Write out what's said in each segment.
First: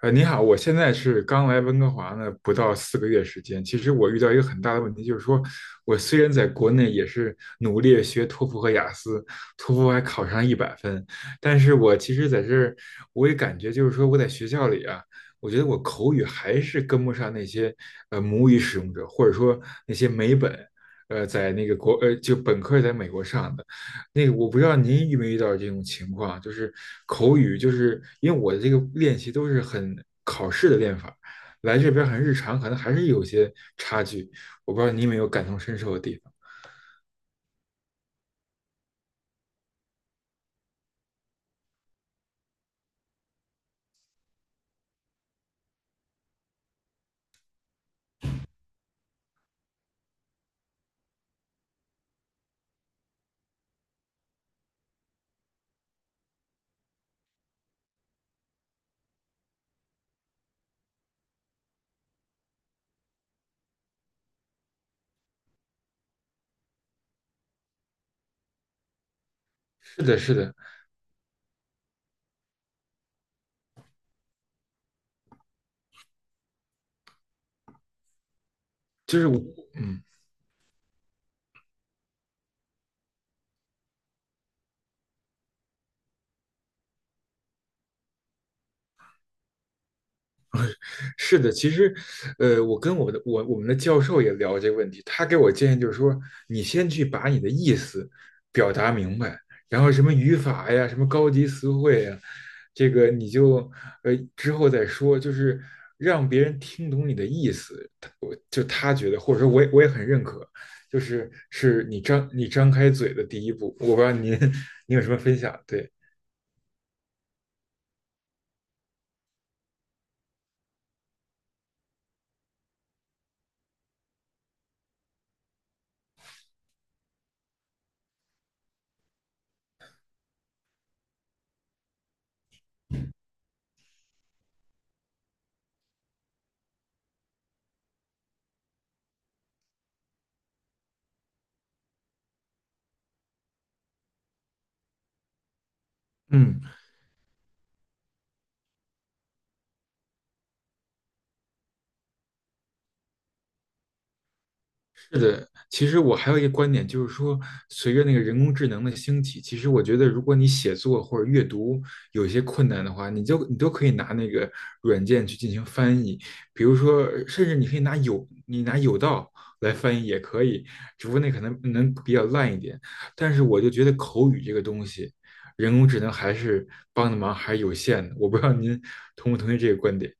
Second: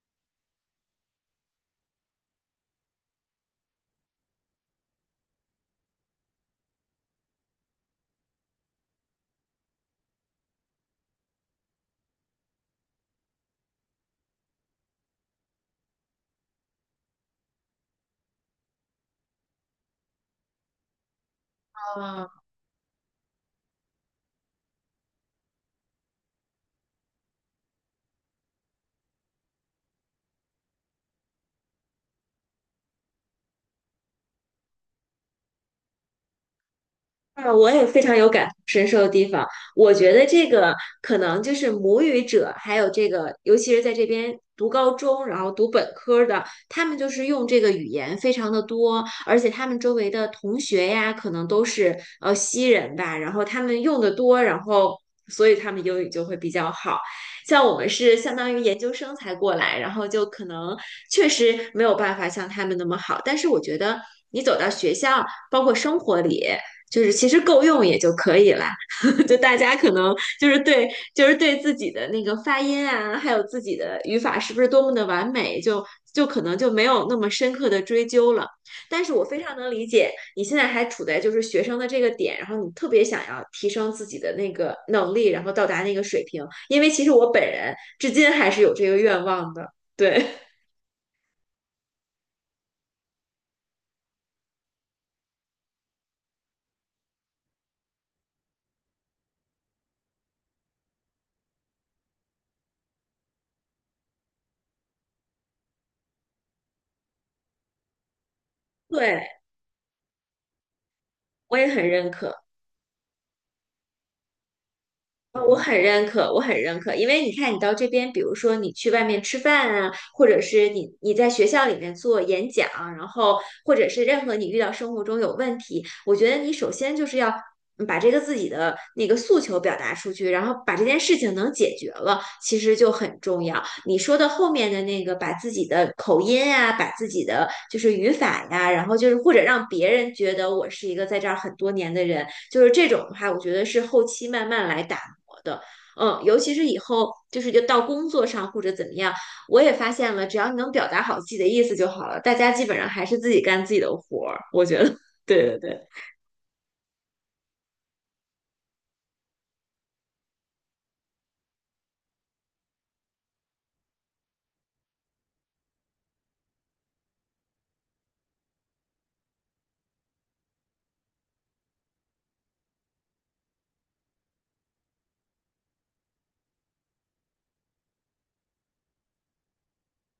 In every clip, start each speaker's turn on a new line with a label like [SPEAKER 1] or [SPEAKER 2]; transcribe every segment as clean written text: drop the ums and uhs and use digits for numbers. [SPEAKER 1] 你好，我现在是刚来温哥华呢，不到4个月时间。其实我遇到一个很大的问题，就是说我虽然在国内也是努力学托福和雅思，托福还考上100分，但是我其实在这儿，我也感觉就是说我在学校里啊，我觉得我口语还是跟不上那些母语使用者，或者说那些美本，在那个国呃就
[SPEAKER 2] 啊，
[SPEAKER 1] 本科在美国上的。那个我不知道您遇没遇到这种情况，就是口语，就是因为我的这个练习都是很考试的练法，来这边很日常，可能还是有些差距。我不知道你有没有感同身受的地方。
[SPEAKER 2] 啊！我也非常有感同身受的地方。我觉得这个可能就是母语者，还有这个，尤其是在这边读高中，然后读本科的，他们就是用这个语言非常的多，而且他们周围的同学呀，可能都是西人吧，然后他们用的多，然后所以他们英语就会比较好。像我们是相当于研究生才过来，然后就可能确实没有办法像他们那么好，但是我觉得你走到学校，包括生活里。就是其实够用也就可以啦，就大家可
[SPEAKER 1] 是
[SPEAKER 2] 能
[SPEAKER 1] 的，是
[SPEAKER 2] 就
[SPEAKER 1] 的，
[SPEAKER 2] 是对，就是对自己的那个发音啊，还有自己的语法是不是多么的完美，就可能就没有那么深刻的追究了。但是
[SPEAKER 1] 就
[SPEAKER 2] 我
[SPEAKER 1] 是我，
[SPEAKER 2] 非常能理
[SPEAKER 1] 嗯。
[SPEAKER 2] 解你现在还处在就是学生的这个点，然后你特别想要提升自己的那个能力，然后到达那个水平，因为其实我本人至今还是有这个愿望的。对，
[SPEAKER 1] 是的，其实，我跟我们的教授也聊这个问题，他给我建议就是说，你先去把你的意思表达明白，然后什么语法呀，什么高级词汇呀，这个你就之后再说，就是让别人听懂你的意思，就 他觉得，
[SPEAKER 2] 对，
[SPEAKER 1] 或者说我也很认可，就是
[SPEAKER 2] 我也
[SPEAKER 1] 是
[SPEAKER 2] 很
[SPEAKER 1] 你
[SPEAKER 2] 认
[SPEAKER 1] 张
[SPEAKER 2] 可。
[SPEAKER 1] 你张开嘴的第一步，我不知道您 您有什么分
[SPEAKER 2] 我
[SPEAKER 1] 享？
[SPEAKER 2] 很
[SPEAKER 1] 对，
[SPEAKER 2] 认可，我很认可，因为你看，你到这边，比如说你去外面吃饭啊，或者是你在学校里面做演讲，然后或者是任何你遇到生活中有问题，我觉得你首先就是要把这个自己的那个诉求表达出去，然后把这件事情能解决了，其实就很重要。你说的后面的那个，把自己的口音啊，把自己的就是语法呀，然后就是或者让别人觉得我是一个在这儿很多年的人，就是这种的话，我觉得是后期慢慢来打。活的。嗯，尤其
[SPEAKER 1] 嗯，
[SPEAKER 2] 是以后就是就到工作上或者怎么样，我也发现了，只要你能表达好自己的意思就好了，大家基本上还是自己干自己的活儿。我觉得，
[SPEAKER 1] 是
[SPEAKER 2] 对
[SPEAKER 1] 的，
[SPEAKER 2] 对对。
[SPEAKER 1] 其实我还有一个观点，就是说，随着那个人工智能的兴起，其实我觉得，如果你写作或者阅读有一些困难的话，你都可以拿那个软件去进行翻译，比如说，甚至你可以拿有道来翻译也可以，只不过那可能比较烂一点。但是我就觉得口语这个东西，人工智能还是帮的忙还是有限的。我不知道您同不同意这个观点。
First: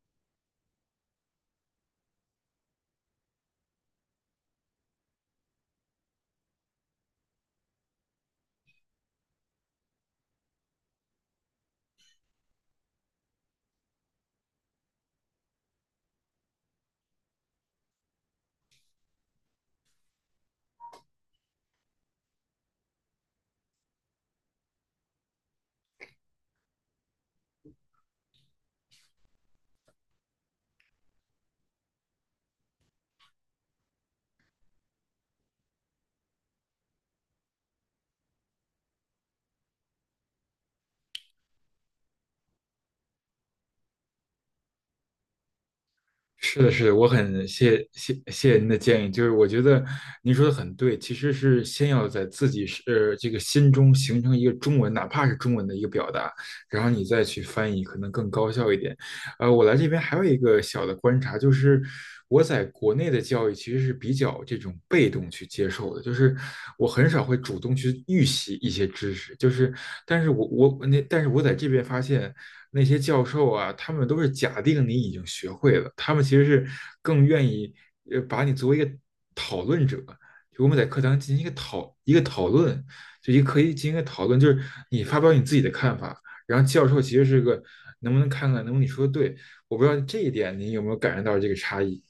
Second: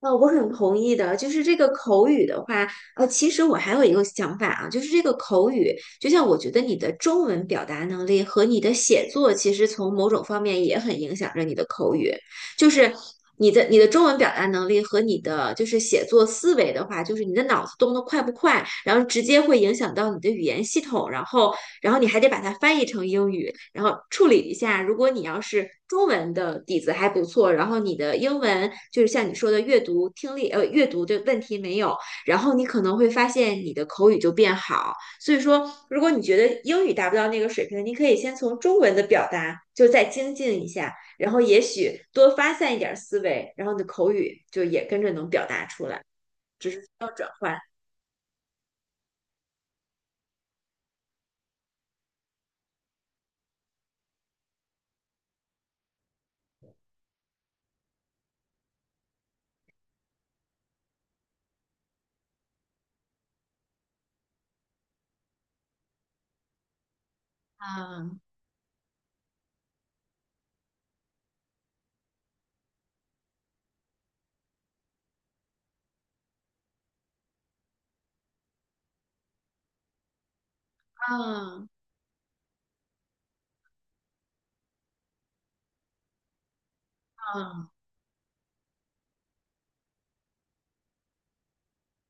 [SPEAKER 2] 我很同意的，就是这个口语的话，其实我还有一个想法啊，就是这个口语，就像我觉得你的中文表达能力和你的写作，其实从某种方面也很影响着你的口语，就是你的中文表达能力和你的就是写作思维的话，就是你的脑子动得快不快，然后直接会影响到你的语言系统，然后你还得把它翻译成英语，然后处理一下。如果你要是中文的底子还不错，然后你的英文就是像你说的阅读、听力，阅读的问题没有，然后你可能会发现你的口语就变好。所以说，如果你觉得英语达不到那个水平，你可以先从中文的表达就再精进一下，然后也许多发散一点思维，然后你的口语就也跟着能表达出来，
[SPEAKER 1] 是
[SPEAKER 2] 只
[SPEAKER 1] 的，
[SPEAKER 2] 是
[SPEAKER 1] 是
[SPEAKER 2] 需
[SPEAKER 1] 的，我
[SPEAKER 2] 要转
[SPEAKER 1] 很
[SPEAKER 2] 换。
[SPEAKER 1] 谢谢您的建议，就是我觉得您说的很对，其实是先要在自己这个心中形成一个中文，哪怕是中文的一个表达，然后你再去翻译，可能更高效一点。我来这边还有一个小的观察，就是我在国内的教育其实是比较这种被动去接受的，就是我很少会主动去
[SPEAKER 2] 啊
[SPEAKER 1] 预习一些知识，就是但是我在这边发现。那些教授啊，他们都是假定你已经学会了，他们其实是更愿意把你作为一个讨论者，就我们在课堂进行
[SPEAKER 2] 嗯
[SPEAKER 1] 一个讨论，就一个可以进行一个讨论，就是你发表你自己的看法，然后教授其实是个
[SPEAKER 2] 嗯。
[SPEAKER 1] 能不能看看能不能你说的对，我不知道这一点你有没有感受到这个差异。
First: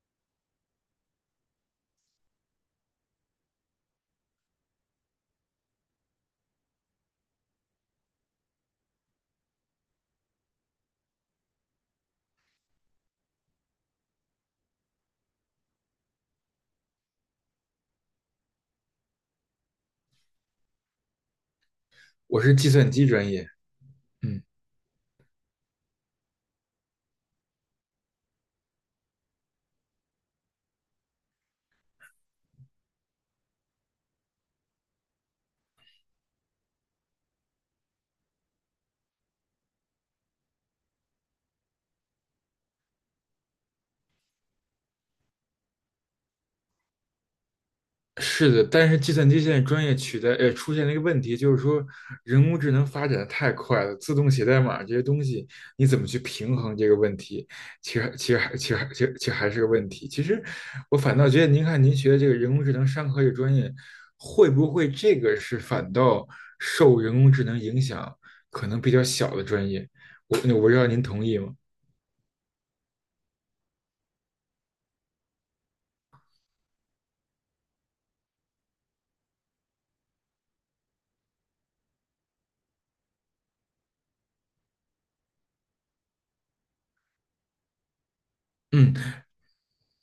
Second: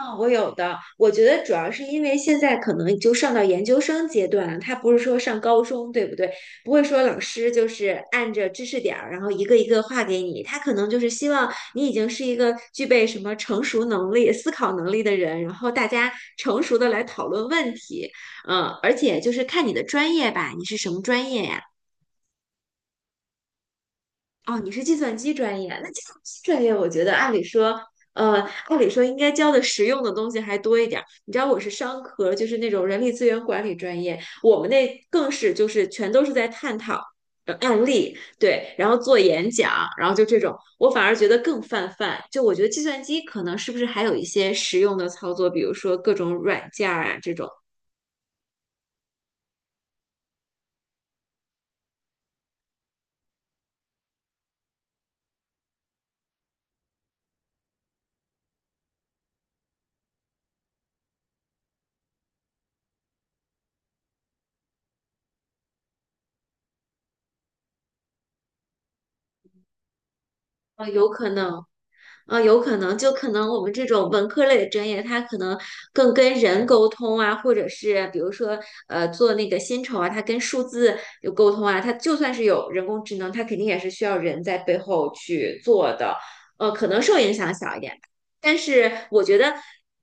[SPEAKER 2] 嗯，我有的，我觉得主要是因为现在可能就上到研究生阶段了，他不是说上高中，对不对？不会说老师就是按着知识点儿，然后一个一个画给你，他可能就是希望你已经是一个具备什么成熟能力、思考能力的人，然后大家成熟的来讨论问题，而且就是看你的专业吧，你是什么专业呀？
[SPEAKER 1] 我是计算机专业，嗯。
[SPEAKER 2] 哦，你是计算机专业，那计算机专业，我觉得按理说，呃，按理说应该教的实用的东西还多一点儿。你知道我是商科，就是那种人力资源管理专业，我们那更是就是全都是在探讨案例，对，然后做演讲，然后就这种，我反而觉得更泛泛。就我觉得计算机可能是不是还有一些实用的操作，比如说各种软件儿啊这种，
[SPEAKER 1] 是的，但是计算机现在专业取代，出现了一个问题，就是说人工智能发展的太快了，自动写代码这些东西，你怎么去平衡这个问题？其实还是个问题。其实，我反倒觉得，您看您学的这个人工智能商科这个专业，会不会这个是反倒受人工智能影响可能比较小的专业？我不知道
[SPEAKER 2] 啊，
[SPEAKER 1] 您
[SPEAKER 2] 有
[SPEAKER 1] 同
[SPEAKER 2] 可
[SPEAKER 1] 意吗？
[SPEAKER 2] 能。啊，有可能就可能我们这种文科类的专业，它可能更跟人沟通啊，或者是比如说做那个薪酬啊，它跟数字有沟通啊，它就算是有人工智能，它肯定也是需要人在背后去做的，可能受影响小一点吧，但是
[SPEAKER 1] 嗯。
[SPEAKER 2] 我觉得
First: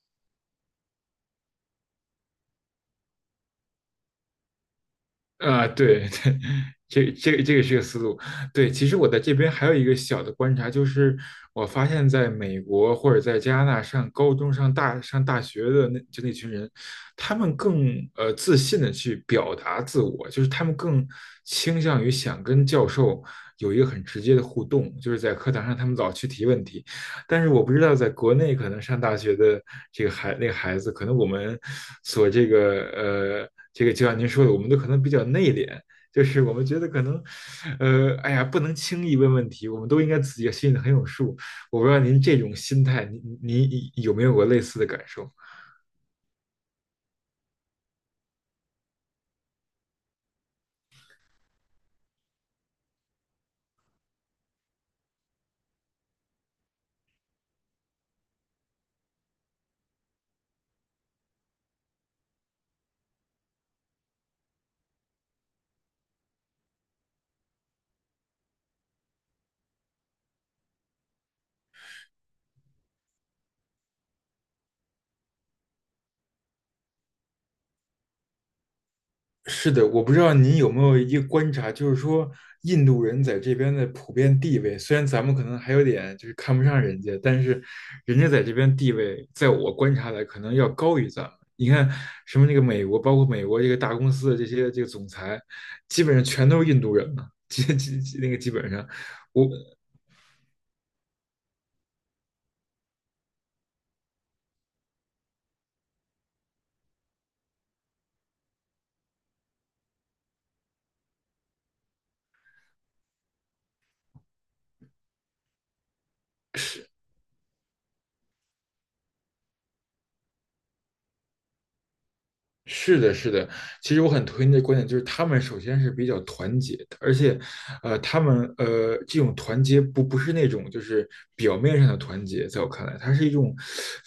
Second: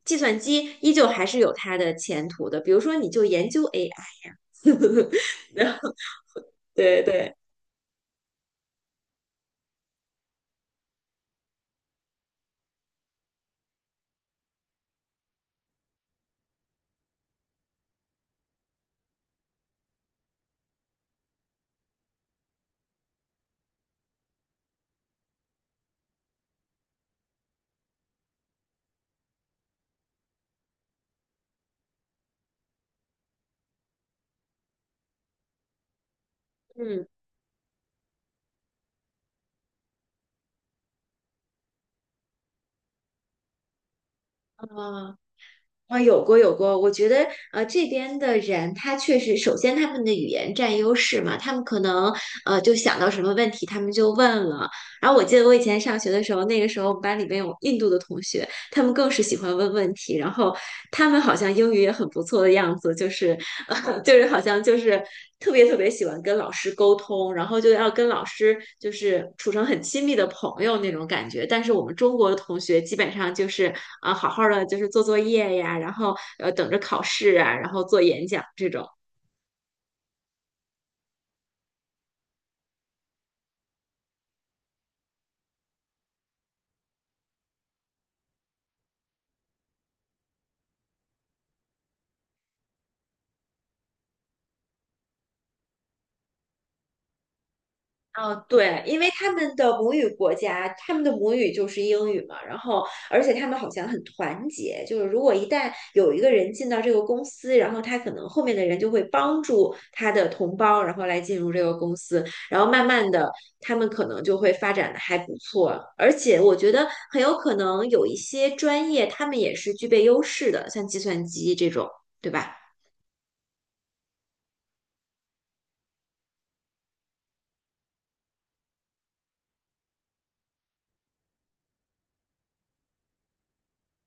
[SPEAKER 2] 计算机依旧还是有它的前途的，比如说你就研究 AI，
[SPEAKER 1] 啊，对对，
[SPEAKER 2] 对对。
[SPEAKER 1] 这个是个思路。对，其实我在这边还有一个小的观察，就是我发现在美国或者在加拿大上高中、上大学的那群人，他们更自信的去表达自我，就是他们更倾向于想跟教授有一个很直接的互动，就是在课堂上他们老去提问题，但是我不知道在国内可能上大学的这个孩那个孩子，可能我们所这个呃这个就像您说的，我们都可能比较内敛，就是我们觉得可
[SPEAKER 2] 嗯
[SPEAKER 1] 能哎呀不能轻易问问题，我们都应该自己心里很有数。我不知道您这种心态，您有没有过类似的感
[SPEAKER 2] 啊。
[SPEAKER 1] 受？
[SPEAKER 2] 啊，有过有过，我觉得这边的人他确实，首先他们的语言占优势嘛，他们可能就想到什么问题他们就问了。然后我记得我以前上学的时候，那个时候我们班里面有印度的同学，他们更是喜欢问问题，然后他们好像英语也很不错的样子，就是 就是好像就是特别特别喜欢跟老师沟通，然后就要跟老师就是处成很亲密的朋友那种感觉。但是我们中国的同学基本上就是啊，好好的就是做作业呀，然后等着考试啊，然后做演讲这种。
[SPEAKER 1] 是的，我不知道您有没有一个观察，就是说印度人在这边的普遍地位，虽然咱们可能还有点就是看不上人家，但是人家在这边地位，在我观察来可能要高于咱们。你看什么那个美国，包括美国这个大公司的这些这个总裁，基本上全都是印度人嘛，基基基那个
[SPEAKER 2] 哦，
[SPEAKER 1] 基本
[SPEAKER 2] 对，
[SPEAKER 1] 上，
[SPEAKER 2] 因为他
[SPEAKER 1] 我
[SPEAKER 2] 们的母语国家，他们的母语就是英语嘛，然后而且他们好像很团结，就是如果一旦有一个人进到这个公司，然后他可能后面的人就会帮助他的同胞，然后来进入这个公司，然后慢慢的他们可能就会发展的还不错，而且我觉得
[SPEAKER 1] 是
[SPEAKER 2] 很有可能有一些专业他们也是具备优势的，像计算机这种，对吧？
[SPEAKER 1] 是的，是的，其实我很推荐这观点，就是他们首先是比较团结的，而且，他们这种团结不是那种就是表面上的团结，在我看来，它是一种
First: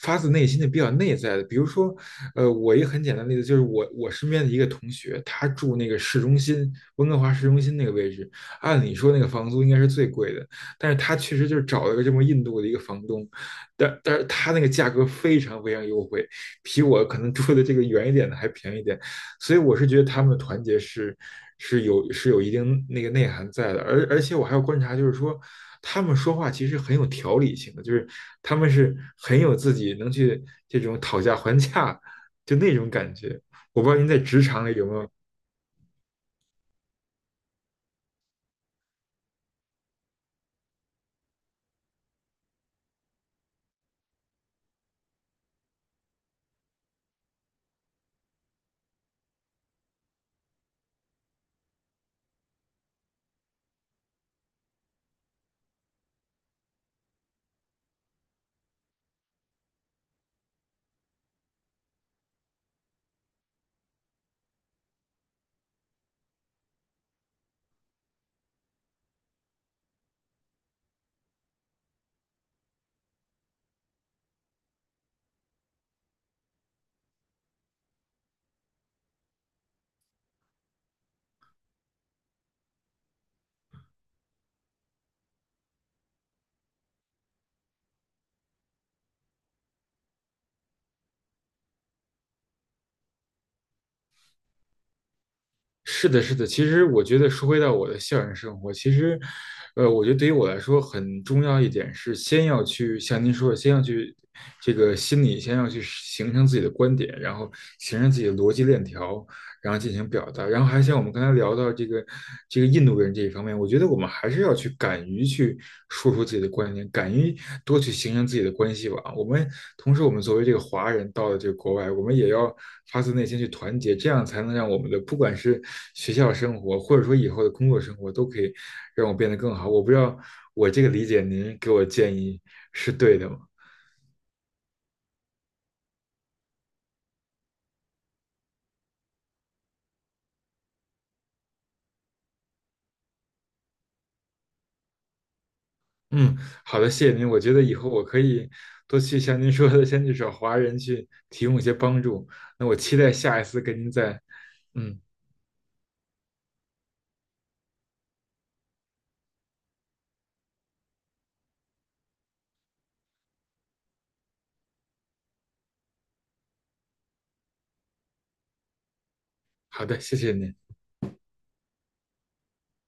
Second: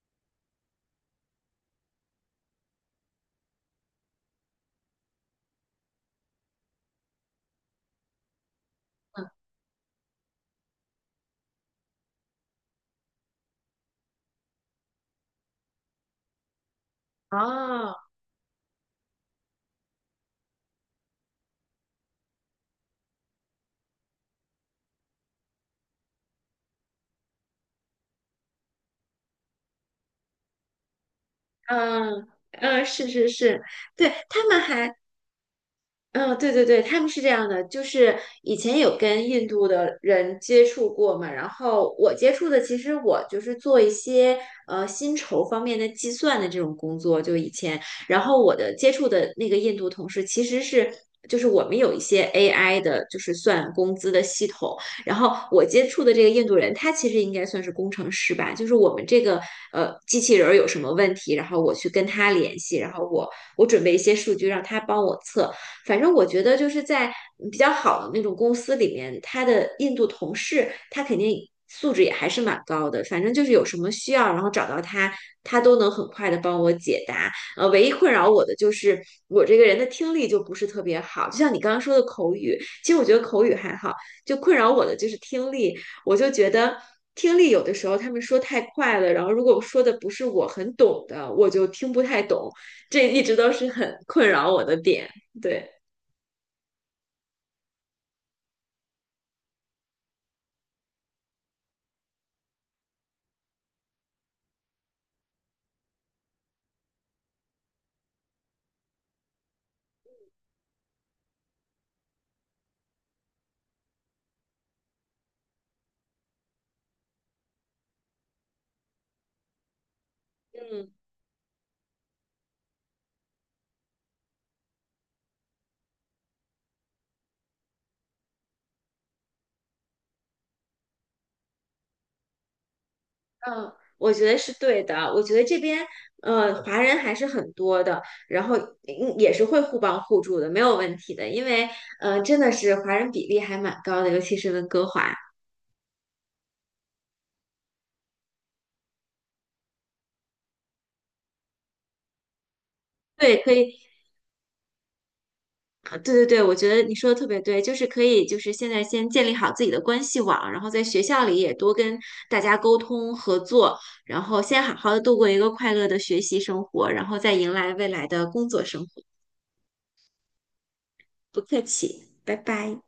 [SPEAKER 1] 发自内心的比较内在的。比如说，我一个很简单的例子就是我身边的一个同学，他住那个市中心，温哥华市中心那个位置，按理说那个房租应该是最贵的，但是他确实就是找了个这么印度的一个房东，但是他那个价格非常非常优惠，比我可能住的这个
[SPEAKER 2] 哦，
[SPEAKER 1] 远一点的还便宜一点，所以我是觉得他们的团结是有是有一定那个内涵在的，而且我还要观察，就是说他们说话其实很有条理性的，就是他们是很有自己能去这种讨价还价
[SPEAKER 2] 嗯
[SPEAKER 1] 就那
[SPEAKER 2] 嗯，
[SPEAKER 1] 种
[SPEAKER 2] 是
[SPEAKER 1] 感
[SPEAKER 2] 是
[SPEAKER 1] 觉，
[SPEAKER 2] 是，
[SPEAKER 1] 我不知道您
[SPEAKER 2] 对，
[SPEAKER 1] 在职
[SPEAKER 2] 他们
[SPEAKER 1] 场里有
[SPEAKER 2] 还
[SPEAKER 1] 没有
[SPEAKER 2] 嗯，对对对，他们是这样的，就是以前有跟印度的人接触过嘛，然后我接触的其实我就是做一些薪酬方面的计算的这种工作，就以前，然后我的接触的那个印度同事其实是。就是我们有一些 AI 的，就是算工资的系统。然后我接触的这个印度人，他其实应该算是工程师吧。就是我们这个机器人儿有什么问题，然后我去跟他联系，然后我准备一些数据让他帮我测。反正我觉得就是在比较好的那种公司里面，他的印度同事他肯定素质也还是蛮高的。反正就是有什么需要，然后找到他，他都能很快的帮我解答。唯一困扰我的就是我这个人的听力就不是特别好，就像你刚刚说的口语，其实我觉得口语还好，就困扰我的就是听力，我就觉得。听力有的时候他们说太快了，然后如果说的不是我很懂的，我就听不太懂，这一直都是很困扰我的点。对，
[SPEAKER 1] 是的，是的。其实我觉得说回到我的校园生活，其实，我觉得对于我来说很重要一点是，先要去像您说的，先要去这个心里，先要去形成自己的观点，然后形成自己的逻辑链条，然后进行表达。然后还像我们刚才聊到这个印度人这一方面，我觉得我们还是要去敢于去说出自己的观点，敢于多去形成自己的关系网。我们同时，我们作为这个
[SPEAKER 2] 嗯，
[SPEAKER 1] 华人到了这个国外，我们也要发自内心去团结，这样才能让我们的不管是学校生活，或者说以后的工作生活，都可以让我变得更好。我不知道我这个理解，您给我建议是对的吗？
[SPEAKER 2] 嗯我觉得是对的。我觉得这边华人还是很多的，然后也是会互帮互助的，没有问题的。因为真的是华人比例还蛮高的，尤其是温哥华。
[SPEAKER 1] 嗯，好的，谢谢您。我觉得以后我可以多去像您说的，先去找华人去提供一些帮助。那我期待下
[SPEAKER 2] 对，
[SPEAKER 1] 一
[SPEAKER 2] 可
[SPEAKER 1] 次
[SPEAKER 2] 以，
[SPEAKER 1] 跟您再，嗯，
[SPEAKER 2] 啊对对对，我觉得你说的特别对，就是可以，就是现在先建立好自己的关系网，然后在学校里也多跟大家沟通合作，然后先好好的度过一个快乐的学习生活，然后再迎来未来的工作生活。
[SPEAKER 1] 好的，谢谢您。
[SPEAKER 2] 不客气，拜拜。